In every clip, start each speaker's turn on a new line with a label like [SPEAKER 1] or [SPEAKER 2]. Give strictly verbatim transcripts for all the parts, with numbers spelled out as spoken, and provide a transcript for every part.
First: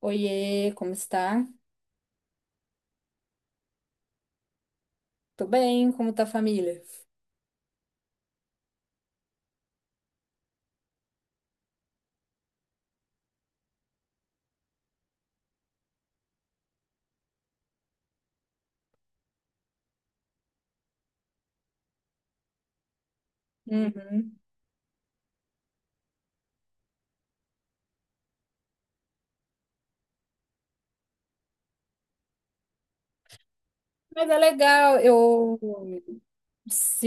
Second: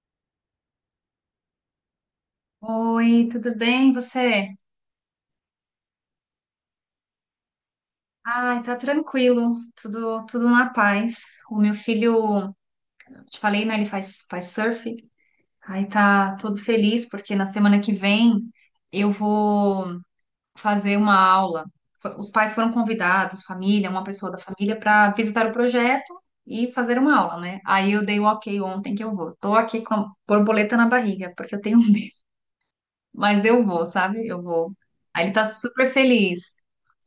[SPEAKER 1] Oiê, como está?
[SPEAKER 2] Oi, tudo bem? Você?
[SPEAKER 1] Tô bem, como tá a família?
[SPEAKER 2] Ai, tá tranquilo, tudo tudo na paz. O meu filho, eu te falei, né? Ele faz faz surf. Aí tá todo feliz porque na semana que vem eu vou fazer uma aula. F- Os pais foram convidados, família, uma pessoa
[SPEAKER 1] Uhum.
[SPEAKER 2] da família, para visitar o projeto e fazer uma aula, né? Aí eu dei o ok ontem que eu vou. Tô aqui com a borboleta na barriga porque eu tenho Mas eu vou, sabe?
[SPEAKER 1] Mas é
[SPEAKER 2] Eu vou.
[SPEAKER 1] legal, eu
[SPEAKER 2] Aí ele tá super feliz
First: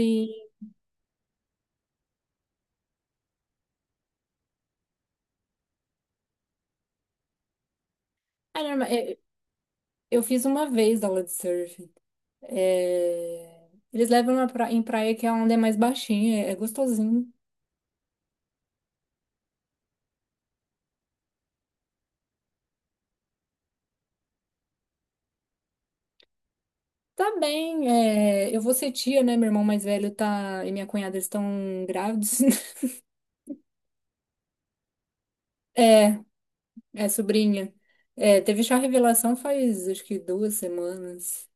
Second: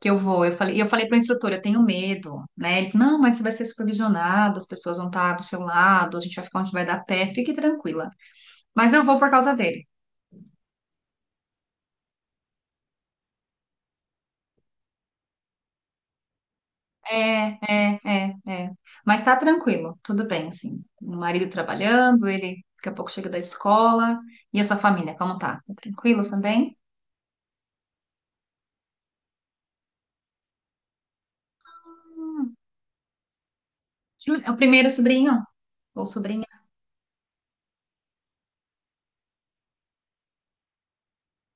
[SPEAKER 2] que eu vou. Eu falei, e eu falei para o instrutor, eu tenho medo, né? Ele, não, mas você vai ser supervisionado, as pessoas vão estar do seu lado, a gente vai ficar onde vai dar pé, fique tranquila.
[SPEAKER 1] É normal.
[SPEAKER 2] Mas eu vou
[SPEAKER 1] Eu,
[SPEAKER 2] por causa dele.
[SPEAKER 1] eu fiz uma vez aula de surf. É, eles levam na pra- em praia que a onde é mais baixinha, é, é gostosinho.
[SPEAKER 2] É, é, é, é. Mas tá tranquilo, tudo bem, assim. O marido trabalhando, ele daqui a pouco chega da escola. E a sua família, como tá? Tá tranquilo também?
[SPEAKER 1] Tá bem, é, eu vou ser tia, né? Meu irmão mais velho tá e minha cunhada estão grávidos.
[SPEAKER 2] Hum. Que le- É o primeiro sobrinho ou
[SPEAKER 1] É,
[SPEAKER 2] sobrinha?
[SPEAKER 1] é sobrinha. É, teve chá revelação faz acho que duas semanas.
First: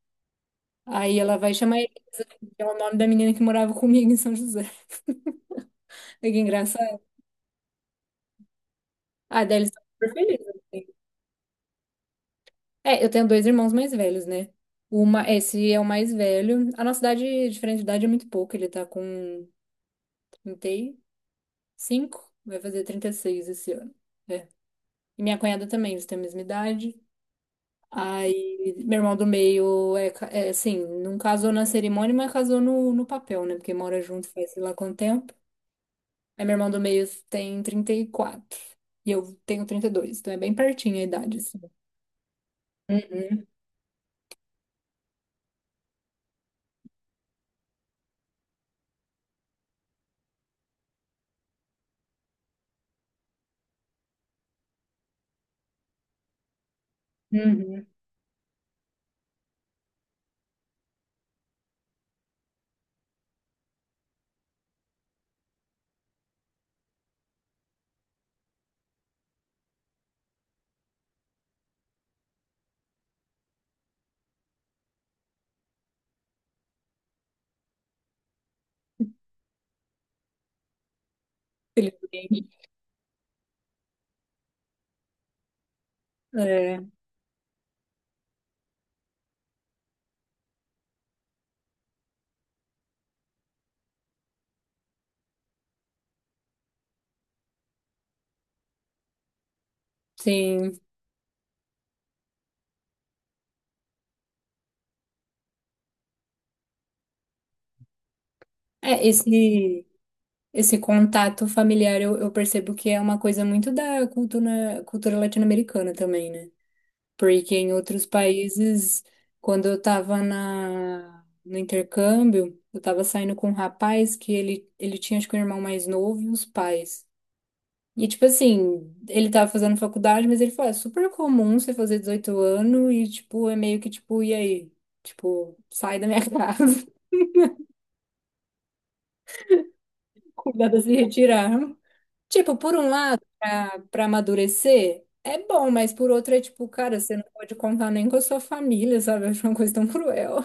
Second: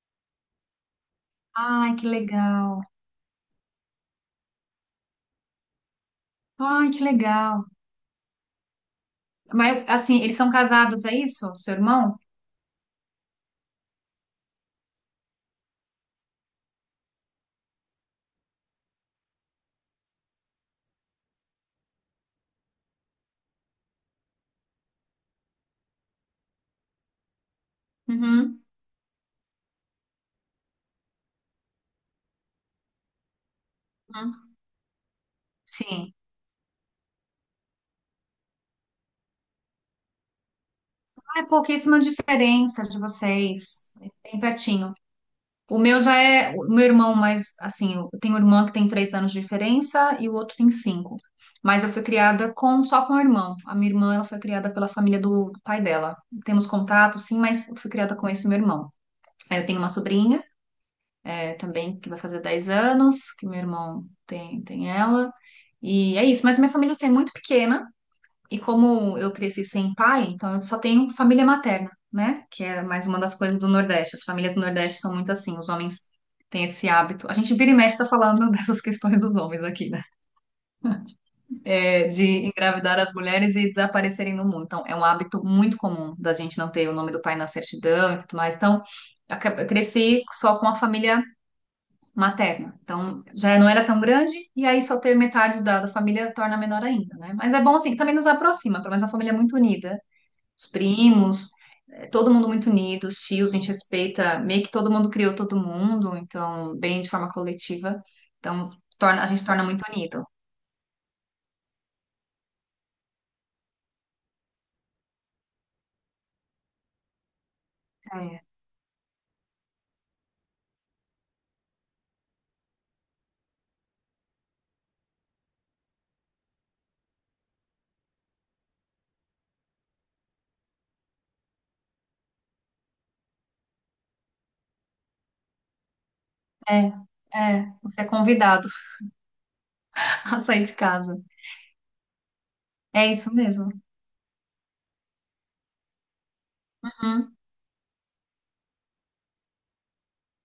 [SPEAKER 1] Aí ela vai chamar
[SPEAKER 2] Ai, que
[SPEAKER 1] Elisa, que é o
[SPEAKER 2] legal.
[SPEAKER 1] nome da menina que morava comigo em São José. Olha, que
[SPEAKER 2] Ai,
[SPEAKER 1] engraçado.
[SPEAKER 2] que legal.
[SPEAKER 1] Ah, daí eles estão
[SPEAKER 2] Mas,
[SPEAKER 1] super
[SPEAKER 2] assim, eles
[SPEAKER 1] felizes,
[SPEAKER 2] são
[SPEAKER 1] assim.
[SPEAKER 2] casados, é isso? Seu irmão?
[SPEAKER 1] É, eu tenho dois irmãos mais velhos, né? Uma, esse é o mais velho. A nossa idade, diferente de idade, é muito pouco. Ele tá com trinta e cinco, vai fazer trinta e seis esse ano. É. E minha cunhada também, eles têm a mesma idade.
[SPEAKER 2] Uhum.
[SPEAKER 1] Aí, meu irmão do meio é, ca- é assim, não casou na cerimônia, mas casou no, no papel, né? Porque mora junto
[SPEAKER 2] uhum.
[SPEAKER 1] faz sei lá quanto tempo.
[SPEAKER 2] Sim.
[SPEAKER 1] Aí meu irmão do meio tem trinta e quatro e quatro e eu tenho trinta e dois, então é bem pertinho a idade,
[SPEAKER 2] Ah, É
[SPEAKER 1] assim.
[SPEAKER 2] pouquíssima diferença de
[SPEAKER 1] Uhum,
[SPEAKER 2] vocês. Bem pertinho. O meu já é. O meu irmão, mas, assim, eu tenho um irmão que tem três anos de diferença e o outro tem cinco. Mas eu fui criada com só com o irmão. A minha irmã, ela foi criada pela família do pai dela. Temos contato, sim, mas eu
[SPEAKER 1] uhum.
[SPEAKER 2] fui criada com esse meu irmão. Aí eu tenho uma sobrinha, é, também, que vai fazer dez anos, que meu irmão tem, tem ela. E é isso, mas minha família assim, é muito pequena. E como eu cresci sem pai, então eu só tenho família materna, né? Que é mais uma das coisas do Nordeste. As famílias do Nordeste são muito assim, os homens têm esse hábito. A gente vira e mexe tá falando dessas questões dos homens aqui, né? É, de
[SPEAKER 1] Felizmente.
[SPEAKER 2] engravidar as mulheres e desaparecerem no mundo. Então, é um hábito muito comum da gente não
[SPEAKER 1] É,
[SPEAKER 2] ter o nome do pai na certidão e tudo mais. Então, aca- eu cresci só com a família materna. Então, já não era tão grande, e aí só ter metade da, da família torna menor ainda, né? Mas é bom assim, também nos aproxima, pelo menos a família é muito unida, os
[SPEAKER 1] sim.
[SPEAKER 2] primos, é, todo mundo muito unido, os tios, a gente respeita, meio que todo mundo criou todo mundo, então, bem de forma coletiva. Então,
[SPEAKER 1] É,
[SPEAKER 2] torna, a gente torna muito
[SPEAKER 1] esse,
[SPEAKER 2] unido.
[SPEAKER 1] esse contato familiar eu, eu percebo que é uma coisa muito da cultura, cultura latino-americana também, né? Porque em outros
[SPEAKER 2] É,
[SPEAKER 1] países, quando eu tava na, no intercâmbio, eu tava saindo com um rapaz que ele, ele tinha, acho que um irmão mais novo e os pais. E, tipo assim, ele tava fazendo faculdade, mas ele falou, é super comum você fazer dezoito anos e, tipo, é meio que, tipo, e aí? Tipo, sai da minha casa,
[SPEAKER 2] é, é, você é convidado a sair de
[SPEAKER 1] cuidado a se
[SPEAKER 2] casa.
[SPEAKER 1] retirar. Tipo, por um
[SPEAKER 2] É
[SPEAKER 1] lado,
[SPEAKER 2] isso mesmo.
[SPEAKER 1] pra, pra amadurecer, é bom, mas por outro é, tipo, cara, você não
[SPEAKER 2] Uhum.
[SPEAKER 1] pode contar nem com a sua família, sabe? Eu acho uma coisa tão cruel.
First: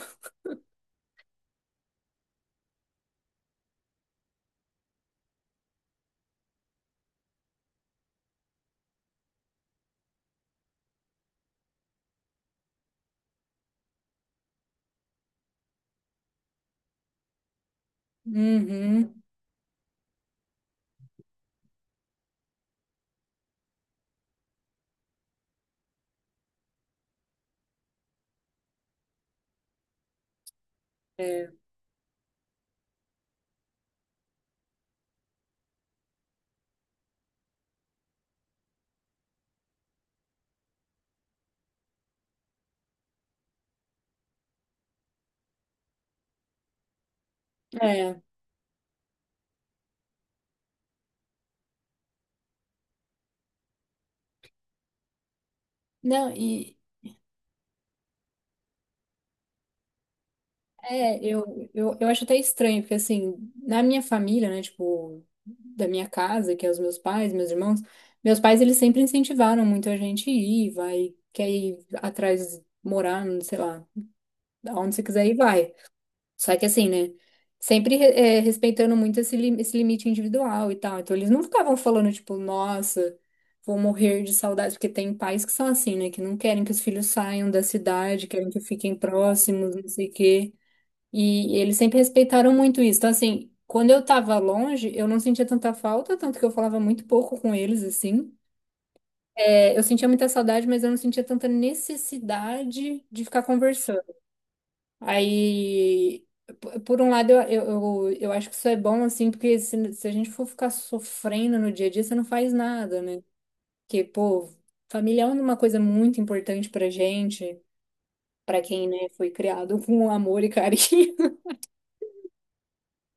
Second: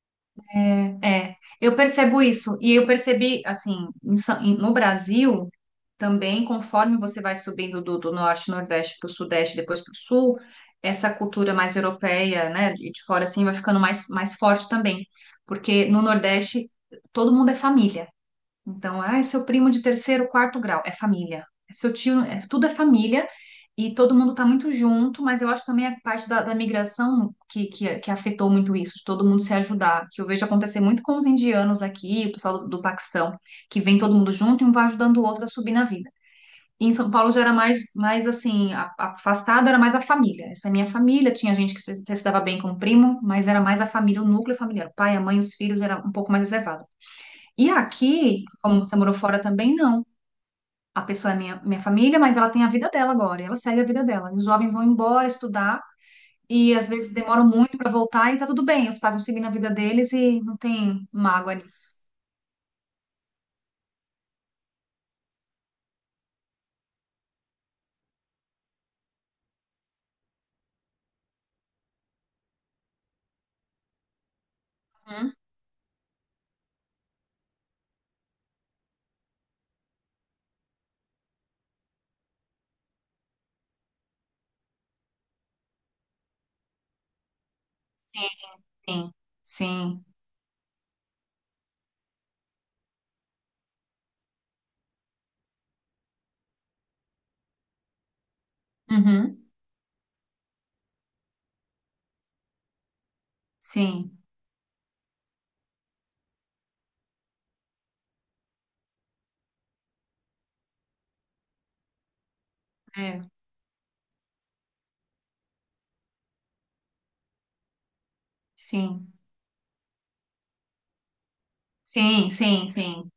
[SPEAKER 2] É, é. eu percebo isso. E eu percebi, assim, em Sa- em- no Brasil, também, conforme você vai subindo do, do norte, nordeste para o sudeste, depois para o sul, essa cultura mais europeia, né, de, de fora, assim, vai ficando mais, mais forte também. Porque no nordeste, todo mundo é família. Então, ah,
[SPEAKER 1] Uhum.
[SPEAKER 2] é seu primo de terceiro, quarto grau, é família. É seu tio, é- tudo é família e todo mundo está muito junto, mas eu acho também a parte da, da migração que, que, que afetou muito isso, de todo mundo se ajudar, que eu vejo acontecer muito com os
[SPEAKER 1] É.
[SPEAKER 2] indianos aqui, o pessoal do, do Paquistão, que vem todo mundo junto e um vai ajudando o outro a subir na vida. E em São Paulo já era mais, mais assim, a- afastado, era mais a família. Essa é a minha família, tinha gente que se, se dava bem com o primo, mas era mais a família, o núcleo familiar, o pai, a mãe, os filhos, era um pouco mais reservado. E
[SPEAKER 1] É.
[SPEAKER 2] aqui, como você morou fora também, não. A pessoa é minha, minha família, mas ela tem a vida dela agora, e ela segue a vida dela. Os jovens vão embora estudar
[SPEAKER 1] Não,
[SPEAKER 2] e
[SPEAKER 1] e
[SPEAKER 2] às vezes demoram muito para voltar e tá tudo bem. Os pais vão seguir na vida deles e não tem
[SPEAKER 1] É, eu,
[SPEAKER 2] mágoa nisso.
[SPEAKER 1] eu, eu acho até estranho, porque assim, na minha família, né, tipo, da minha casa, que é os meus pais, meus irmãos, meus pais, eles sempre incentivaram muito a gente ir, vai, quer ir atrás, morar, não sei lá, aonde você quiser ir,
[SPEAKER 2] Uhum.
[SPEAKER 1] vai. Só que assim, né, sempre é, respeitando muito esse, lim- esse limite individual e tal. Então, eles não ficavam falando, tipo, nossa, vou morrer de saudade, porque tem pais que são assim, né, que não querem que os filhos saiam da cidade,
[SPEAKER 2] Sim,
[SPEAKER 1] querem que fiquem
[SPEAKER 2] sim,
[SPEAKER 1] próximos, não
[SPEAKER 2] sim.
[SPEAKER 1] sei o quê. E eles sempre respeitaram muito isso. Então, assim, quando eu tava longe, eu não sentia tanta falta, tanto que eu falava muito pouco com eles, assim.
[SPEAKER 2] uhum,
[SPEAKER 1] É, eu sentia muita saudade, mas eu não sentia tanta necessidade de ficar conversando.
[SPEAKER 2] sim,
[SPEAKER 1] Aí, p- por um lado, eu, eu, eu, eu acho que isso é bom, assim, porque se, se a gente for ficar sofrendo no dia a dia, você não faz nada,
[SPEAKER 2] é,
[SPEAKER 1] né? Porque, pô, família é uma coisa muito importante pra gente, pra quem, né,
[SPEAKER 2] sim,
[SPEAKER 1] foi criado com amor e carinho.
[SPEAKER 2] sim, sim, sim,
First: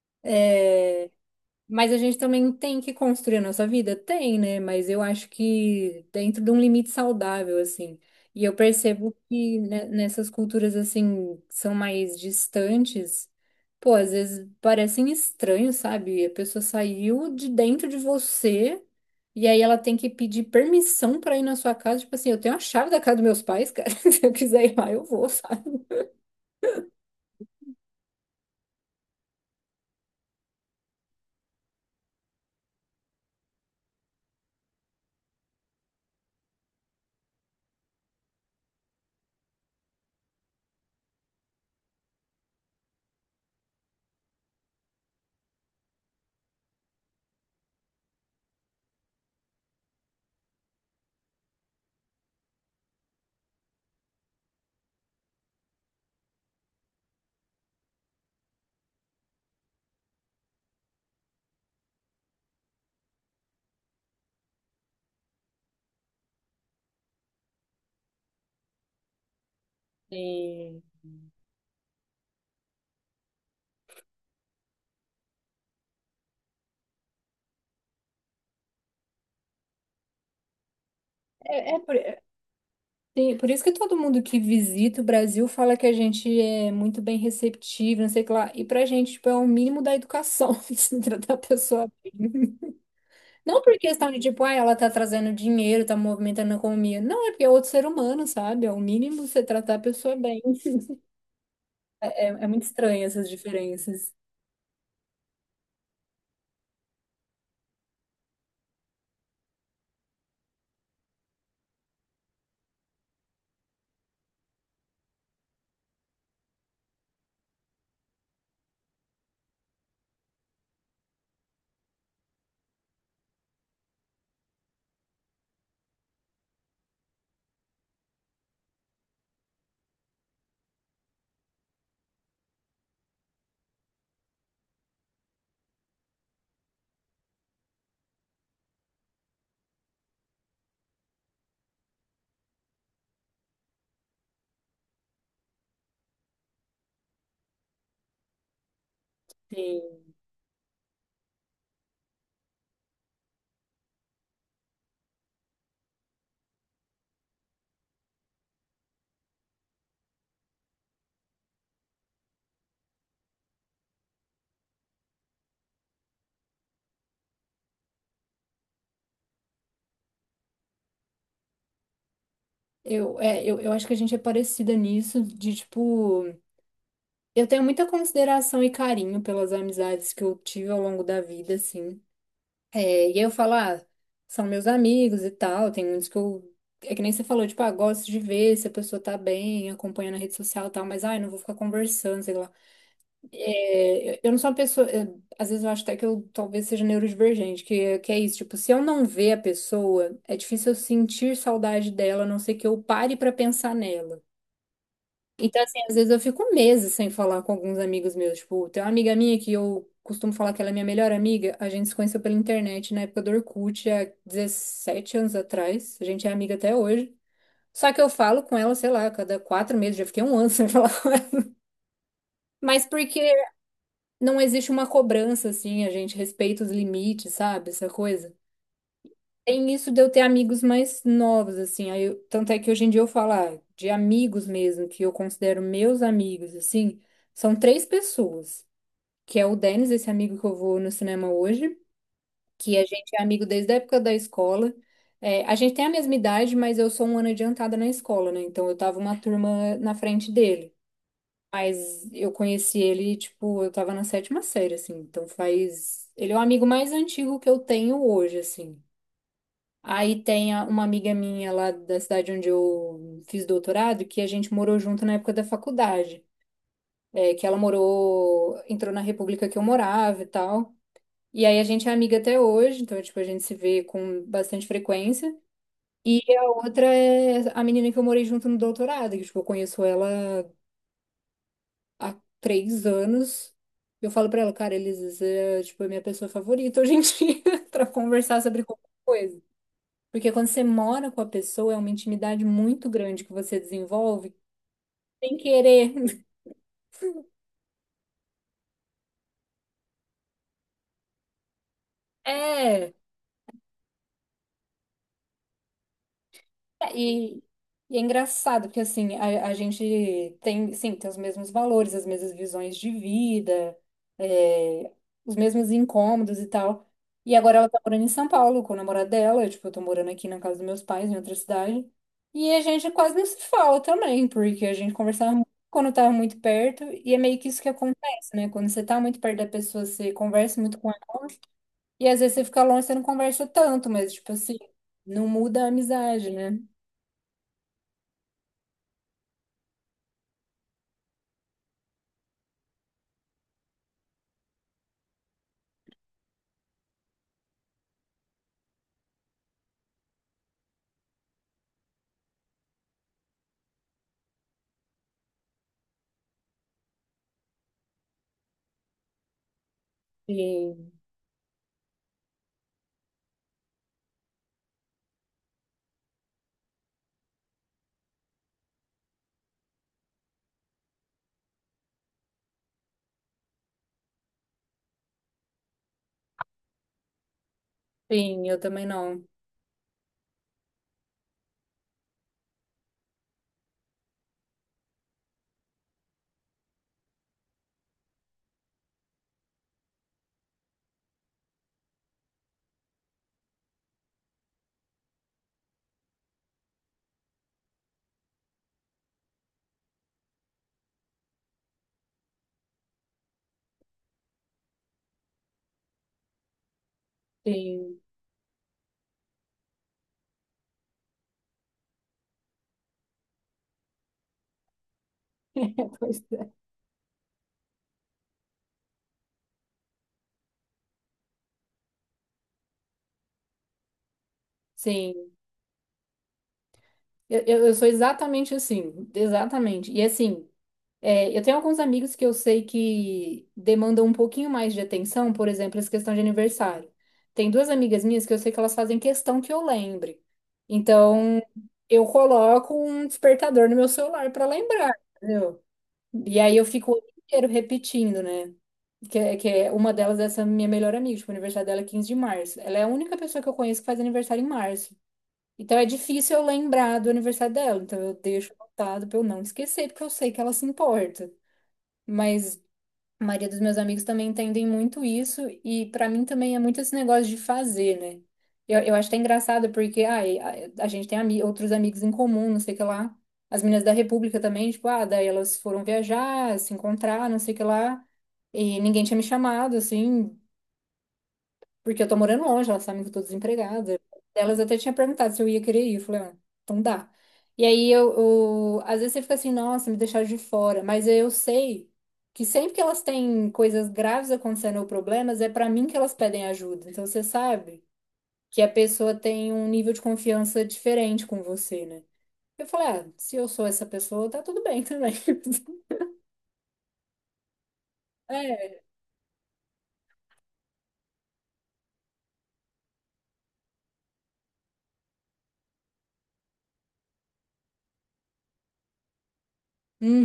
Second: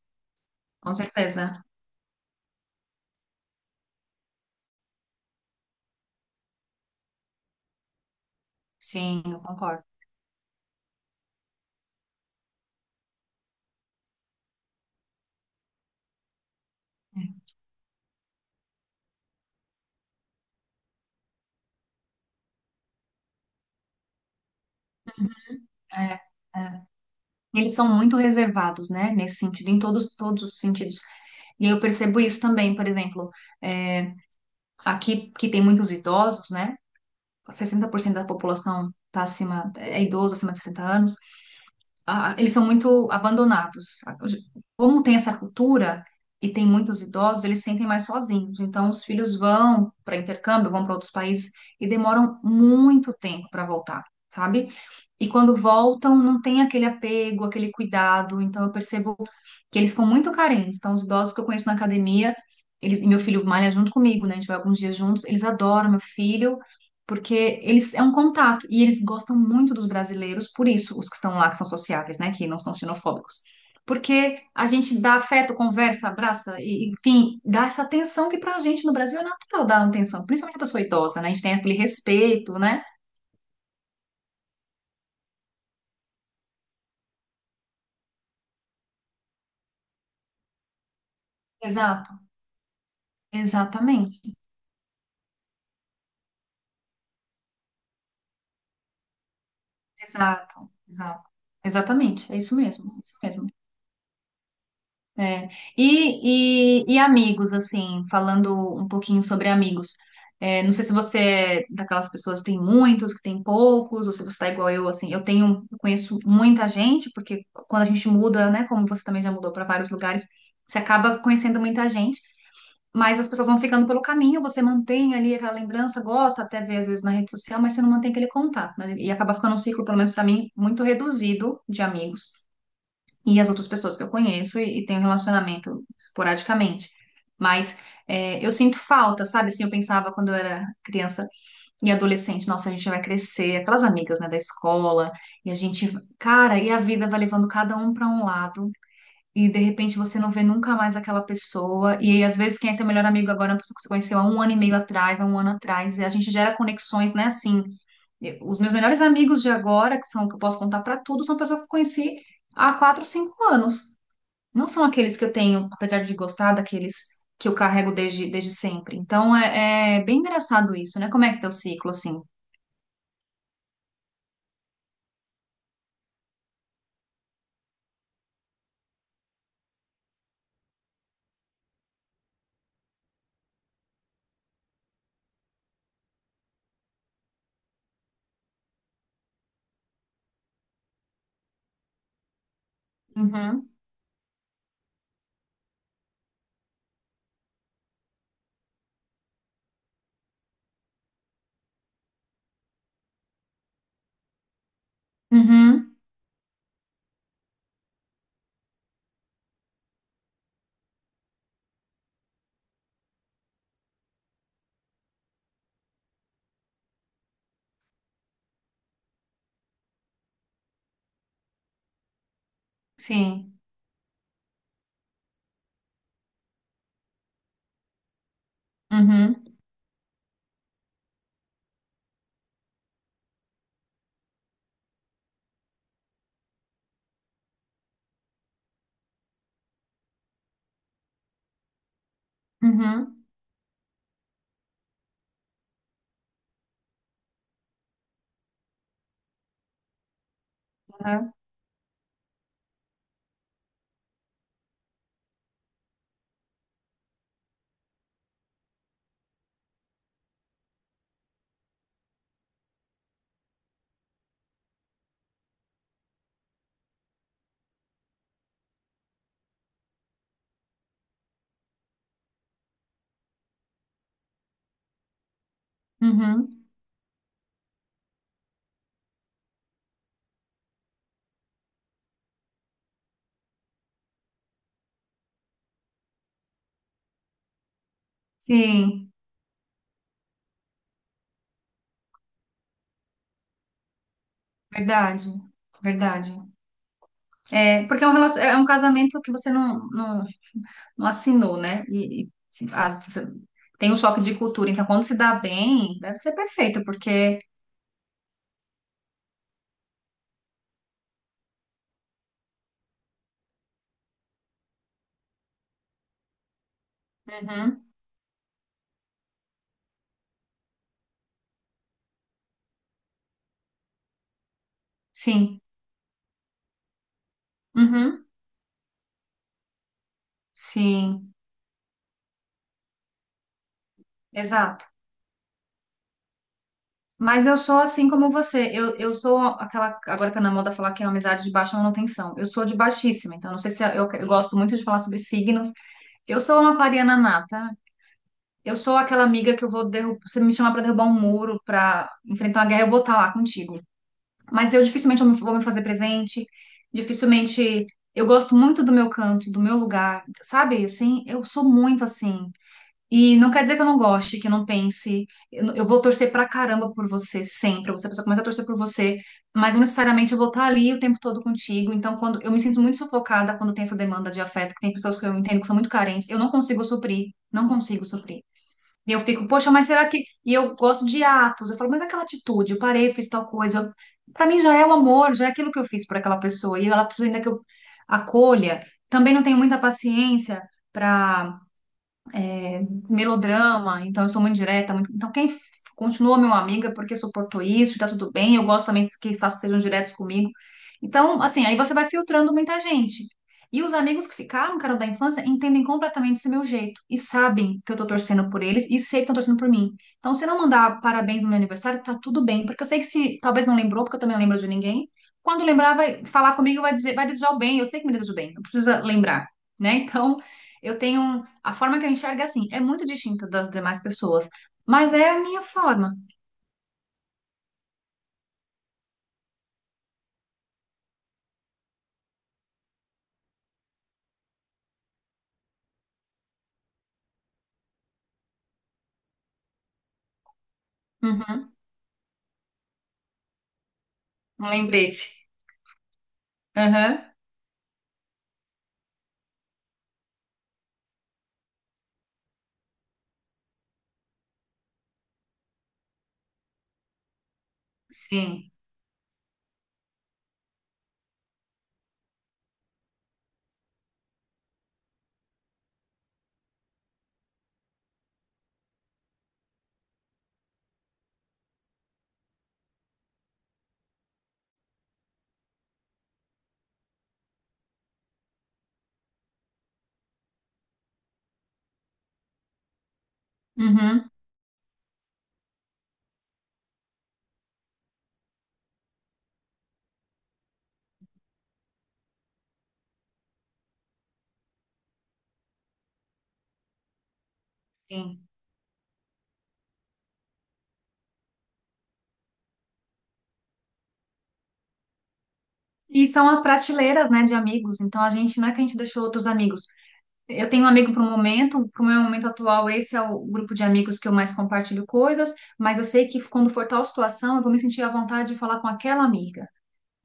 [SPEAKER 2] com certeza,
[SPEAKER 1] Mas a gente também tem que construir a nossa vida? Tem, né? Mas eu acho que dentro de um limite saudável, assim. E eu percebo
[SPEAKER 2] sim, eu
[SPEAKER 1] que
[SPEAKER 2] concordo.
[SPEAKER 1] né, nessas culturas, assim, que são mais distantes, pô, às vezes parecem estranhos, sabe? A pessoa saiu de dentro de você e aí ela tem que pedir permissão pra ir na sua casa. Tipo assim, eu tenho a chave da casa dos meus pais, cara. Se eu quiser ir lá, eu vou,
[SPEAKER 2] É, é. é. Eles são muito reservados, né, nesse sentido, em todos, todos os sentidos. E eu percebo isso também, por exemplo. é, Aqui, que tem muitos idosos, né? Sessenta por cento da população está acima, é idoso acima de sessenta anos, ah, eles são muito abandonados. Como tem essa cultura e tem muitos idosos, eles sentem mais sozinhos. Então, os filhos vão para intercâmbio, vão para outros países e demoram muito tempo para voltar, sabe? E quando voltam, não tem aquele apego, aquele cuidado. Então, eu percebo que eles ficam muito carentes. Então, os idosos que eu conheço na academia, eles, e meu filho malha junto comigo, né? A gente vai alguns dias juntos, eles adoram meu filho porque eles é um contato e eles gostam muito dos brasileiros, por
[SPEAKER 1] sim.
[SPEAKER 2] isso os que estão lá que são sociáveis, né, que não são xenofóbicos. Porque a gente dá afeto, conversa, abraça, e, enfim, dá essa atenção que pra gente no Brasil é natural dar atenção, principalmente a pessoa idosa, né? A gente tem
[SPEAKER 1] É,
[SPEAKER 2] aquele
[SPEAKER 1] é por, é-
[SPEAKER 2] respeito, né?
[SPEAKER 1] tem- por isso que todo mundo que visita o Brasil fala que a gente é muito bem receptivo, não sei o que lá. E pra gente, tipo, é o mínimo da educação se tratar a pessoa
[SPEAKER 2] Exato,
[SPEAKER 1] bem. Não por questão de,
[SPEAKER 2] exatamente.
[SPEAKER 1] tipo, ah, ela tá trazendo dinheiro, tá movimentando a economia. Não, é porque é outro ser humano, sabe? É o mínimo você tratar a pessoa bem.
[SPEAKER 2] Exato, exato.
[SPEAKER 1] É,
[SPEAKER 2] Exatamente, é
[SPEAKER 1] é- é
[SPEAKER 2] isso
[SPEAKER 1] muito
[SPEAKER 2] mesmo, é
[SPEAKER 1] estranho
[SPEAKER 2] isso
[SPEAKER 1] essas
[SPEAKER 2] mesmo.
[SPEAKER 1] diferenças.
[SPEAKER 2] É. E, e, e amigos, assim, falando um pouquinho sobre amigos. É, não sei se você é daquelas pessoas que tem muitos, que tem poucos, ou se você tá igual eu, assim. Eu tenho, eu conheço muita gente, porque quando a gente muda, né, como você também já mudou para vários lugares, você acaba conhecendo muita gente, mas as pessoas vão ficando pelo caminho, você mantém ali aquela lembrança, gosta até ver às vezes na rede social, mas você não mantém aquele contato, né? E acaba ficando um ciclo, pelo menos para mim, muito reduzido de amigos e as outras pessoas que eu conheço e, e tenho relacionamento esporadicamente. Mas é, eu sinto falta, sabe? Assim, eu pensava quando eu era criança e adolescente, nossa, a gente vai crescer, aquelas amigas, né, da escola, e a gente, cara, e a vida vai levando cada um para um lado, e de repente
[SPEAKER 1] Sim.
[SPEAKER 2] você não vê nunca mais aquela pessoa, e aí, às vezes quem é teu melhor amigo agora é uma pessoa que você conheceu há um ano e meio atrás, há um ano atrás, e a gente gera conexões, né, assim. eu- Os meus melhores amigos de agora, que são que eu posso contar para tudo, são pessoas que eu conheci há quatro, cinco anos, não são aqueles que eu tenho, apesar de gostar, daqueles que eu carrego desde, desde sempre. Então é, é bem engraçado isso, né? Como é que é o ciclo, assim?
[SPEAKER 1] Eu, é, eu, eu acho que a gente é parecida nisso, de tipo, eu tenho muita consideração e carinho pelas amizades que eu tive ao longo da vida, assim. É, e aí eu falo, ah, são meus amigos e tal, tem muitos que eu. É que nem você falou, tipo, ah, gosto de ver se a pessoa tá bem, acompanha na rede social e tal, mas ai, não vou ficar conversando, sei lá.
[SPEAKER 2] Uhum,
[SPEAKER 1] É, eu não sou uma pessoa. Eu- às vezes eu acho até que eu talvez seja neurodivergente, que, que é isso. Tipo, se eu não ver a pessoa, é difícil eu sentir saudade dela, a não ser que eu pare pra pensar nela. Então, assim, às
[SPEAKER 2] uhum,
[SPEAKER 1] vezes eu fico meses sem falar com alguns amigos meus. Tipo, tem uma amiga minha que eu costumo falar que ela é minha melhor amiga. A gente se conheceu pela internet na época do Orkut, há dezessete anos atrás. A gente é amiga até hoje. Só que eu falo com ela, sei lá, a cada quatro meses, já fiquei um ano sem falar. Mas porque
[SPEAKER 2] sim,
[SPEAKER 1] não existe uma cobrança, assim, a gente respeita os limites, sabe? Essa coisa.
[SPEAKER 2] uhum,
[SPEAKER 1] Tem isso de eu ter amigos mais novos, assim. Aí eu- tanto é que hoje em dia eu falo, ah, de amigos mesmo, que eu considero meus amigos, assim, são três pessoas, que é o Denis, esse amigo que eu vou no cinema hoje, que a gente é
[SPEAKER 2] uhum,
[SPEAKER 1] amigo desde a época da escola. É, a gente tem a mesma idade, mas eu sou um ano adiantada na escola, né? Então eu tava uma turma na frente dele.
[SPEAKER 2] uhum,
[SPEAKER 1] Mas eu conheci ele, tipo, eu tava na sétima série, assim. Então faz. Ele é o amigo mais antigo que eu tenho hoje, assim. Aí tem a- uma amiga minha lá da cidade onde eu fiz doutorado, que a gente morou junto na época da faculdade. É, que ela morou, entrou na república que eu morava e tal. E aí a gente é amiga até hoje, então, tipo, a gente se vê com bastante frequência. E a
[SPEAKER 2] uhum,
[SPEAKER 1] outra é a menina que eu morei junto no doutorado, que, tipo, eu conheço ela há três anos. Eu falo pra ela, cara, Elis, é, tipo, a minha pessoa favorita hoje em dia pra conversar sobre qualquer
[SPEAKER 2] sim,
[SPEAKER 1] coisa. Porque quando você mora com a pessoa, é uma intimidade muito grande que você desenvolve
[SPEAKER 2] verdade,
[SPEAKER 1] sem querer.
[SPEAKER 2] verdade. É, porque é um, relacion- é um casamento que você não, não, não assinou, né? E, e
[SPEAKER 1] É.
[SPEAKER 2] assim, as- tem um choque de cultura, então quando se dá bem, deve ser perfeito,
[SPEAKER 1] É,
[SPEAKER 2] porque.
[SPEAKER 1] E, e é engraçado, porque assim, a, a gente tem, sim, tem os mesmos valores, as mesmas visões de vida, é, os mesmos incômodos e tal. E agora ela tá
[SPEAKER 2] Uhum,
[SPEAKER 1] morando em São Paulo com o namorado dela, eu, tipo, eu tô morando aqui na casa dos meus pais, em outra cidade. E a gente quase não se fala também, porque a gente conversava muito
[SPEAKER 2] sim,
[SPEAKER 1] quando tava muito perto, e é meio que isso que
[SPEAKER 2] uhum,
[SPEAKER 1] acontece, né? Quando você tá muito perto da pessoa, você conversa muito com ela.
[SPEAKER 2] sim,
[SPEAKER 1] E às vezes você fica longe, você não conversa tanto, mas, tipo assim,
[SPEAKER 2] exato.
[SPEAKER 1] não muda a amizade, né?
[SPEAKER 2] Mas eu sou assim como você. Eu, eu sou aquela. Agora tá na moda falar que é amizade de baixa manutenção. Eu sou de baixíssima, então não sei se é, eu, eu gosto muito de falar sobre signos. Eu sou uma aquariana nata. Eu sou aquela amiga que eu vou derrubar. Você me chamar pra derrubar um muro, pra enfrentar uma guerra, eu vou estar lá contigo. Mas eu dificilmente eu vou me fazer presente. Dificilmente. Eu gosto muito do meu canto, do meu lugar,
[SPEAKER 1] E
[SPEAKER 2] sabe? Assim, eu sou muito assim. E não quer dizer que eu não goste, que eu não pense. Eu, eu vou torcer pra caramba por você sempre. Você precisa começar a torcer por você, mas não necessariamente eu vou estar ali o tempo todo contigo. Então, quando eu me sinto muito sufocada quando tem essa demanda de afeto, que tem pessoas que eu entendo que são muito carentes, eu não consigo suprir, não consigo suprir.
[SPEAKER 1] sim, eu também
[SPEAKER 2] E eu
[SPEAKER 1] não.
[SPEAKER 2] fico, poxa, mas será que. E eu gosto de atos. Eu falo, mas aquela atitude, eu parei, fiz tal coisa. Pra mim já é o amor, já é aquilo que eu fiz por aquela pessoa. E ela precisa ainda que eu acolha. Também não tenho muita paciência para é, melodrama, então eu sou muito direta, muito- então quem f- continua meu amigo é porque suportou isso, e tá tudo bem, eu gosto também que façam sejam diretos comigo. Então, assim, aí você vai filtrando muita gente. E os amigos que ficaram, cara, da infância, entendem completamente esse meu jeito e sabem que eu
[SPEAKER 1] Sim.
[SPEAKER 2] tô torcendo por eles e sei que estão torcendo por mim. Então, se eu não mandar parabéns no meu aniversário, tá tudo bem, porque eu sei que se talvez não lembrou, porque eu também não lembro de ninguém. Quando lembrar,
[SPEAKER 1] Pois
[SPEAKER 2] vai
[SPEAKER 1] é.
[SPEAKER 2] falar comigo, e vai dizer, vai desejar o bem. Eu sei que me deseja o bem, não precisa lembrar, né? Então, eu tenho um, a forma que eu enxergo é assim, é muito distinta das demais pessoas, mas é
[SPEAKER 1] Sim.
[SPEAKER 2] a minha forma.
[SPEAKER 1] Eu, eu, eu sou exatamente assim. Exatamente. E assim, é, eu tenho alguns amigos que eu sei que demandam um pouquinho mais de atenção, por exemplo, essa questão de aniversário. Tem duas amigas minhas que eu sei que elas fazem questão que eu lembre. Então,
[SPEAKER 2] Uhum.
[SPEAKER 1] eu coloco um despertador no meu celular para
[SPEAKER 2] Um
[SPEAKER 1] lembrar,
[SPEAKER 2] lembrete.
[SPEAKER 1] entendeu? E aí eu fico o ano
[SPEAKER 2] Aham.
[SPEAKER 1] inteiro repetindo, né? que é, que é uma delas, é essa minha melhor amiga, tipo, o aniversário dela é quinze de março. Ela é a única pessoa que eu conheço que faz aniversário em março. Então é difícil eu lembrar do aniversário dela. Então eu deixo
[SPEAKER 2] Sim.
[SPEAKER 1] anotado pra eu não esquecer, porque eu sei que ela se importa. Mas a maioria dos meus amigos também entendem muito isso, e pra mim também é muito esse negócio de fazer, né? Eu, eu acho até engraçado, porque ai, a, a gente tem ami outros amigos em comum, não sei o que lá. As meninas da República também, tipo, ah, daí elas foram viajar, se encontrar, não sei o que lá, e ninguém tinha me chamado, assim. Porque eu tô morando longe, elas sabem que eu tô desempregada.
[SPEAKER 2] Uhum.
[SPEAKER 1] Elas até tinha perguntado se eu ia querer ir. Eu falei, ah, então dá. E aí eu, eu- às vezes você fica assim, nossa, me deixaram de fora. Mas eu sei que sempre que elas têm coisas graves acontecendo ou problemas, é pra mim que elas pedem ajuda. Então você sabe
[SPEAKER 2] Sim.
[SPEAKER 1] que a pessoa tem um nível de confiança diferente com você, né? Eu falei, ah, se eu sou essa pessoa, tá tudo bem também.
[SPEAKER 2] E são as prateleiras, né, de amigos. Então a gente não é que
[SPEAKER 1] É.
[SPEAKER 2] a gente deixou outros amigos. Eu tenho um amigo para o momento, para o meu momento atual, esse é o grupo de amigos que eu mais compartilho coisas, mas eu sei que quando for tal situação, eu vou me sentir à vontade de falar com aquela amiga.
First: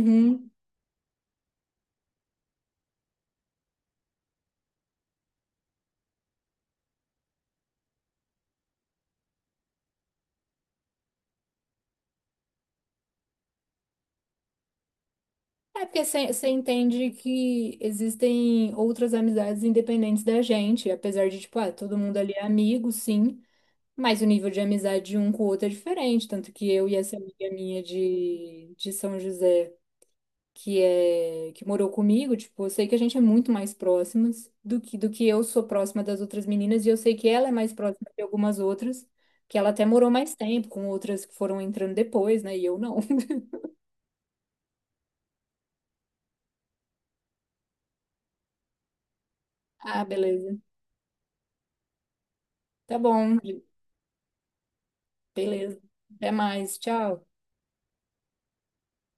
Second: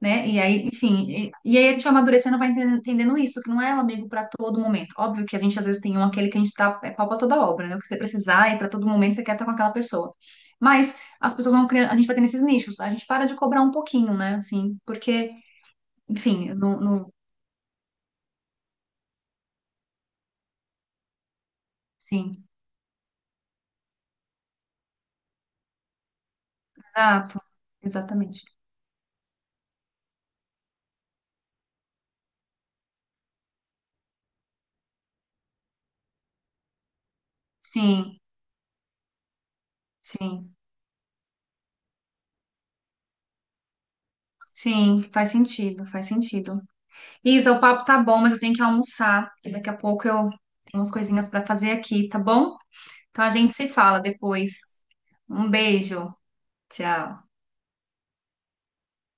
[SPEAKER 2] Né? E aí, enfim, e, e aí a gente vai amadurecendo, vai entendendo, entendendo isso, que não é um amigo para todo momento. Óbvio que a gente às vezes tem um aquele que a gente tá, é pau pra toda obra, né? O que você precisar e para todo momento você quer estar com aquela pessoa. Mas as pessoas vão criando, a gente vai tendo esses nichos, a gente para de cobrar um pouquinho, né? Assim, porque,
[SPEAKER 1] É porque você
[SPEAKER 2] enfim, não,
[SPEAKER 1] entende
[SPEAKER 2] não,
[SPEAKER 1] que existem outras amizades independentes da gente, apesar de, tipo, ah, todo mundo ali é
[SPEAKER 2] sim,
[SPEAKER 1] amigo, sim, mas o nível de amizade de um com o outro é diferente, tanto que eu e essa
[SPEAKER 2] exato,
[SPEAKER 1] amiga minha
[SPEAKER 2] exatamente.
[SPEAKER 1] de, de São José, que é que morou comigo, tipo, eu sei que a gente é muito mais próximas do que, do que eu sou próxima das outras meninas, e eu sei que ela é mais próxima
[SPEAKER 2] Sim,
[SPEAKER 1] de algumas outras, que ela até morou mais
[SPEAKER 2] sim.
[SPEAKER 1] tempo com outras que foram entrando depois, né, e eu não.
[SPEAKER 2] Sim, faz sentido, faz sentido. Isa, o papo tá bom, mas eu tenho que almoçar. Daqui a
[SPEAKER 1] Ah,
[SPEAKER 2] pouco eu
[SPEAKER 1] beleza.
[SPEAKER 2] tenho umas coisinhas para fazer aqui, tá bom?
[SPEAKER 1] Tá
[SPEAKER 2] Então a
[SPEAKER 1] bom.
[SPEAKER 2] gente se fala depois. Um
[SPEAKER 1] Beleza.
[SPEAKER 2] beijo.
[SPEAKER 1] Até mais. Tchau.
[SPEAKER 2] Tchau.